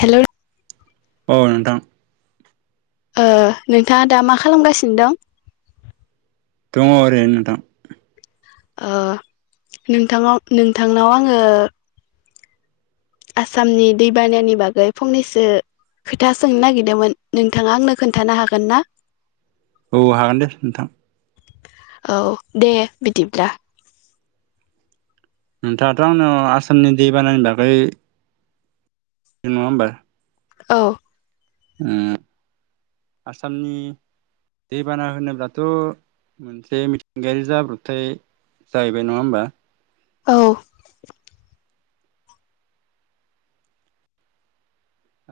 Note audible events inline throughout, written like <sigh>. Hello अ नोंथां ओ नोंथाङा दा मा खालामगासिनो दं? दङ ओरैनो नोंथां। ओ नोंथांयाव-नोंथांनाव आङो आसामनि दैबानायानि बागै फंनैसो खोथा सोंनो नागिरदोंमोन नोंथाङा आंनो खोन्थानो हागोन ना? औ हागोन दे नोंथां। औ दे बिदिब्ला। नोंथाङाथ' आंनाव आसामनि दैबानानि बागै नङा ओमबा? औ उम आसामनि दैबाना होनोब्लाथ' मोनसे मिथिंगायारि जाब्रबथाय जाहैबाय नङा होमबा? औ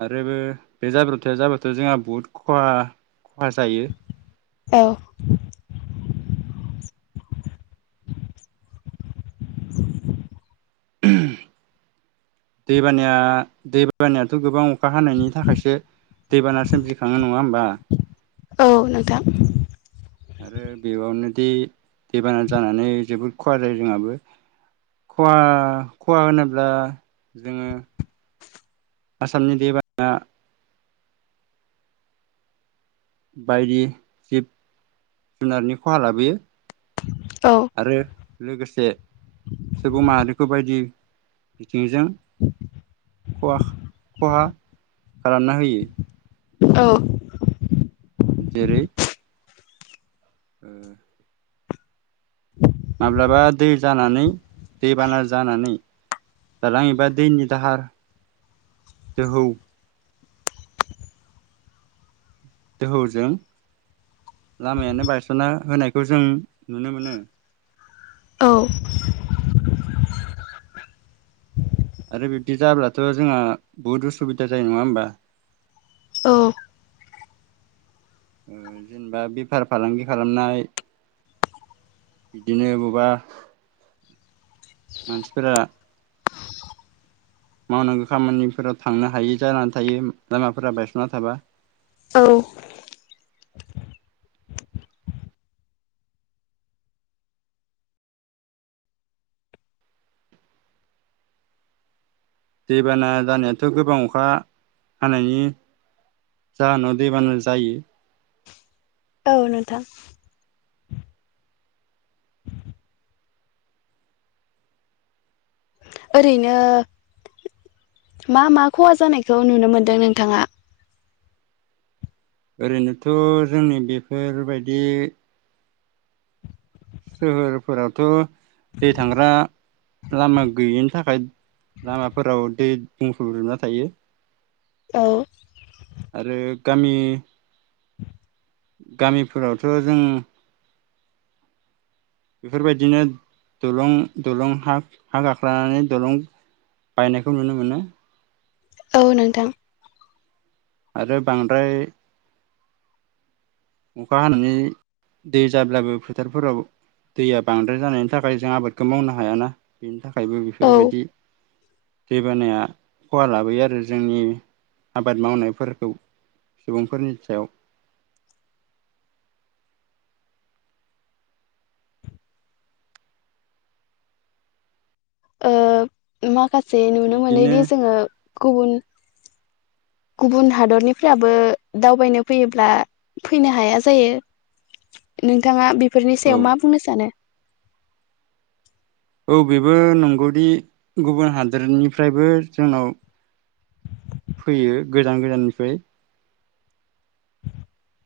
आरो बे जाब्रबथाया जाबाथ' जोंहा बहुद खहा खहा जायो। औ दैबानाया दैबानायाथ' गोबां अ खा हानायनि थाखायसो दैबाना सोमजिखाङो नङा होमबा? औ नोंथां आरो बेयावनो बिदि दैबाना जानानै जोबोद खहा जायो जोंहाबो खहा खहा होनोब्ला जोङो आसामनि दैबानाया बायदि जिब जुनारनि खहा लाबोयो। औ आरो लोगोसे सुबुं माहारिखौ बायदि बिथिंजों खहाखा-खहा खालामना होयो। औ जेरै ओ माब्लाबा दै जानानै दैबाना जानानै दालां एबा दैनि दाहार दोहौ दोहौजों लामायानो बायस'ना होनायखौ जों नुनो मोनो। औ आरो बिबदि जाब्लाथ' जोंहा बहुद उसुबिदा जायो नङा होमबा? औ ओ जेनेबा बेफार फालांगि खालामनाय बिदिनो बबेबा मानसिफोरा मावनांगौ खामानिफोराव थांनो हायि जानानै थायो लामाफोरा बायस'ना थाबा औ दैबाना जानायाथ' गोबां अखा हानायनि जाहोनाव दैबाना जायो। औ नोंथां। ओरैनो मा मा खहा जानायखौ नुनो मोनदों नोंथाङा? ओरैनोथ' जोंनि बेफोरबायदि सोहोरफोरावथ' दै थांग्रा लामा गैयिनि थाखाय लामाफोराव दै बुंफबजोबना थायो। औ आरो गामि गामिफोरावथ' जों बेफोरबायदिनो दलं दलं हा हा गाख्लानानै दलं बायनायखौ नुनो मोनो। औ नोंथां। आरो बांद्राय अखा हानानै दै जाब्लाबो फोथारफोराव दैया बांद्राय जानायनि थाखाय जों आबादखौ मावनो हायाना खायबो औ बेफोरबायदि दैबानाया खहा लाबोयो आरो जोंनि आबाद मावनायफोरखौ सुबुंफोरनि सायाव। ओ मा। खासे नुनो बिदिनो मोनोदि जोङो। गुबुन गुबुन हादरनिफ्राबो दावबायनो फैयोब्ला फैनो हाया जायो नोंथाङा बे फोरनि औ सायाव मा बुंनो सानो? औ बेबो नंगौदि गुबुन हादोरनिफ्रायबो जोंनाव फैयो गोजान गोजाननिफ्राय। <unintelligible>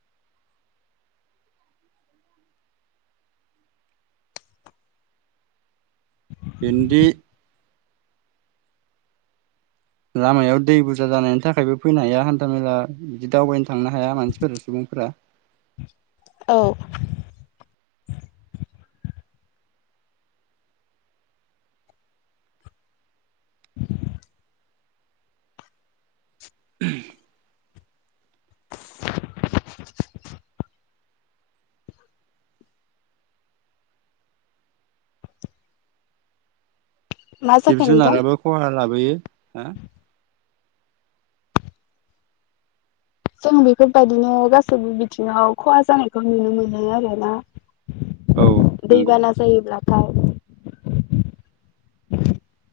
बेन्दि। लामायाव दै बुरजा जानायनि थाखायबो फैनो हाया हान्था मेला बिदि दावबायनो थांनो हाया मानसिफोरा सुबुंफोरा। औ। <inaudible> मा जिब जाखो नोंथां जुनाराबो खहा लाबोयो हा। जों बेफोरबायदिनो गासैबो बिथिङाव खहा जानायखौ नुनो मोनो आरोना। औ नंगौ दैबाना जायोब्ला <unintelligible>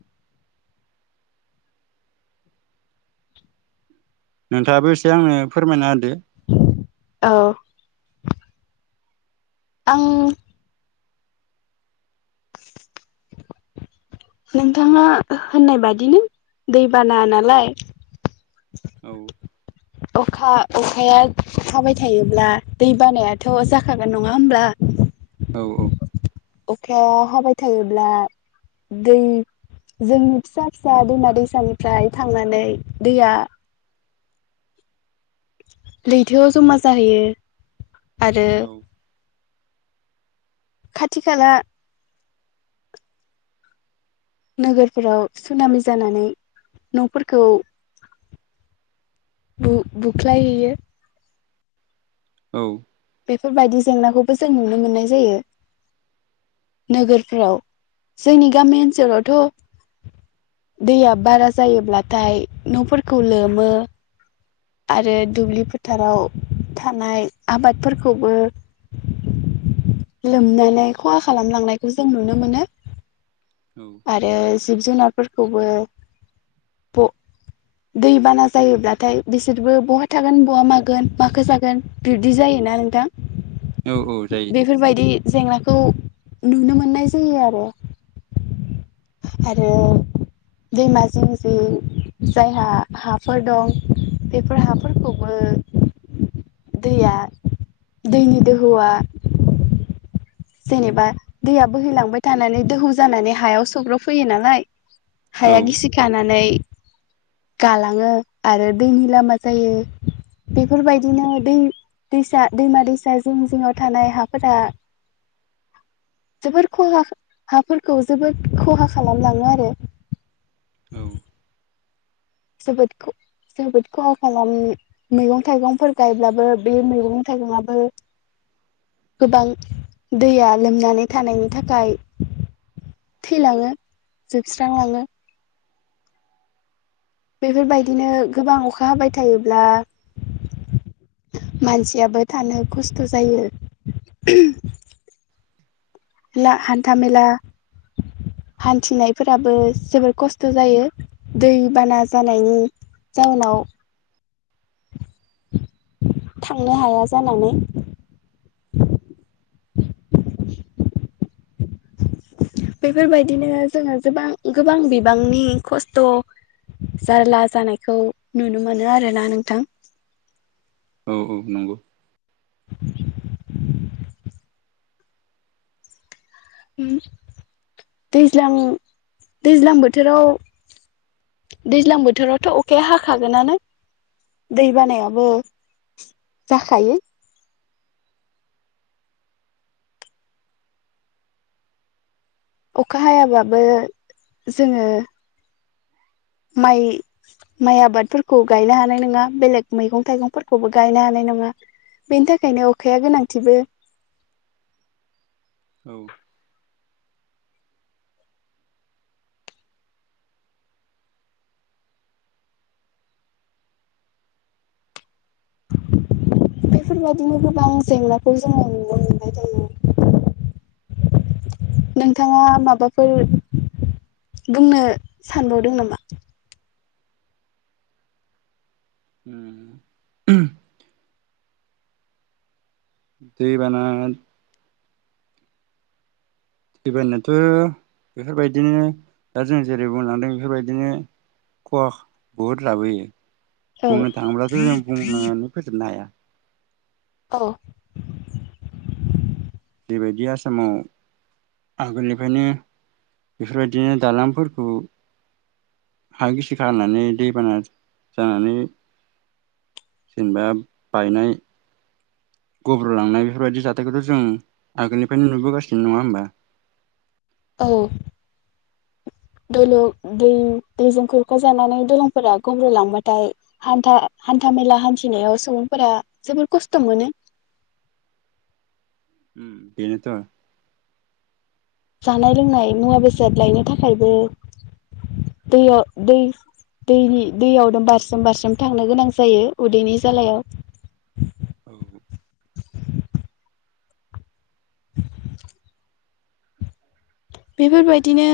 नोंथाङाबो एसे आंनो फोरमायना होदो। <unintelligible> औ आं नोंथाङा होननाय बादिनो दैबाना नालाय औ अखा अखाया हाबाय थायोब्ला दै बानायाथ' जाखागोन नङा होमब्ला? औ अखाया हाबाय थायोब्ला दै जोंनि फिसा फिसा दैमा दैसानिफ्राय थांनानै दैया लैथोआव जमा जाहैयो आरो। औ खाथि खाला। नोगोरफोराव सुनामि जानानै न'फोरखौ बु-बुख्लायहैयो। औ। बेफोरबायदि जेंनाखौबो जों नुनो मोननाय जायो नोगोरफोराव जोंनि गामि ओनसोलावथ' दैया बारा जायोब्लाथाय न'फोरखौ लोमो। आरो दुब्लि फोथाराव थानाय आबादफोरखौबो लोमनानै खहा खालामलांनायखौ जों नुनो मोनो। औ आरो जिब जुनारफोरखौबो ब दैबाना जायोब्लाथाय बिसोरबो बहा थागोन बहा मागोन माखो जागोन बिब्दि जायोना नोंथां। औ औ जायो बेफोरबायदि जेंना खौ नुनो मोननाय जायो आरो आरो दैमा जिं जिं जायहा हाफोर दं। बेफोर हाफोरखौबो दैया दैनि दोहौआ जेनेबा दैया बोहैलांबाय थानानै दोहौ जानानै हायाव सग्र'फैयो नालाय औ हाया गिसि खानानै गालाङो आरो दैनि लामा जायो बेफोरबायदिनो दै दैसा दैमा दैसा जिं जिङाव थानाय हाफोरा जोबोर खहा हाफोरखौ जोबोद खहा खालामलाङो आरो औ। जोबोद जोबोद खहा' खालाम मैगं थाइगंफोर गायब्लाबो बे मैगं थाइगंआबो गोबां दैया लोमनानै थानायनि थाखाय थैलाङो जोबस्रांलाङो। बेफोरबायदिनो गोबां अखा हाबाय थायोब्ला मानसियाबो थानो खस्थ' जायो। ला हान्थामेला हान्थिनायफोराबो जोबोर खस्थ' जायो दैबाना जानायनि जाउनाव। थांनो हाया जानानै। बेफोरबायदिनो जोङो जोबां गोबां बिबांनि खस्थ' जारला जानायखौ नुनो मोनो आरोना नोंथां। औ औ नंगौ। उम दैज्लां दैज्लां बोथोराव दैज्लां बोथोरावथ' अखाया हाखागोनानो दै बानायाबो जाखायो। अखा हायाबाबो जोङो माइ माइ आबादफोरखौ गायनो हानाय नङा बेलेग मैगं थाइगंफोरखौबो गायनो हानाय नङा बेनि थाखायनो अखाया गोनांथिबो औ बेफोरबादिनो गोबां जेंनाखौ जोङो नुनो मोनबाय थायो। नोंथाङा माबाफोर बुंनो सानबावदों नामा? ओम दैबाना दैबानायाथ' बेफोरबायदिनो दा जों जेरै बुंलांदों बेफोरबायदिनो खहा बुहुद लाबोयो। औ बुंनो थाङोब्लाथ' जों बुंनानै फोजोबनो हाया औ बेबायदि आसामाव आगोलनिफ्रायनो बेफोरबायदिनो दालांफोरखौ हा गिसि खालामानानै दैबाना जानानै जेनेबा बायनाय गब्रलांनाय बेफोरबायदि जाथायखौथ' जों आगोलनिफ्रायनो नुबोगासिनो नङा होमबा? औ दलु दै दैजों खुरखा जानानै दलंफोरा गब्र'लांबाथाय हान्था हान्थामेला हान्थिनायाव सुबुंफोरा जोबोर खस्थ' मोनो। उम बेनोथ' जानाय लोंनाय मुवा बेसाद लायनो थाखायबो दैयाव दै दैनि दैयावनो बारसोम बारसोम थांनो गोनां जायो उदैनि जालायाव औ <inaudible> बेफोरबायदिनो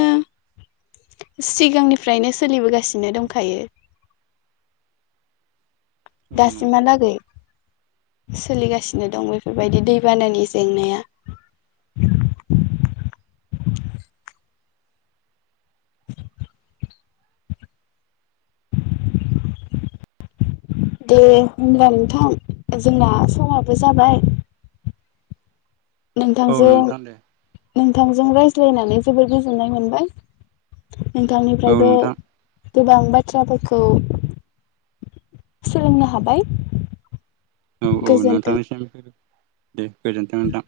सिगांनिफ्रायनो सोलिबोगासिनो दंखायो। औ नंगौ दासिमहालागै सोलिगासिनो दं बेफोरबायदि दैबानानि जेंनाया दे होमब्ला नोंथां जोंना समाबो जाबाय औ नोंथांजों उम नोंथां दे नोंथांजों रायज्लायनानै जोबोर गोजोननाय मोनबाय औ नोंथांनिफ्रायबो नोंथां गोबां बाथ्राफोरखौ सोलोंनो हाबाय औ औ गोजोन्थों। नोंथांनिसिम दे गोजोनथों नोंथां।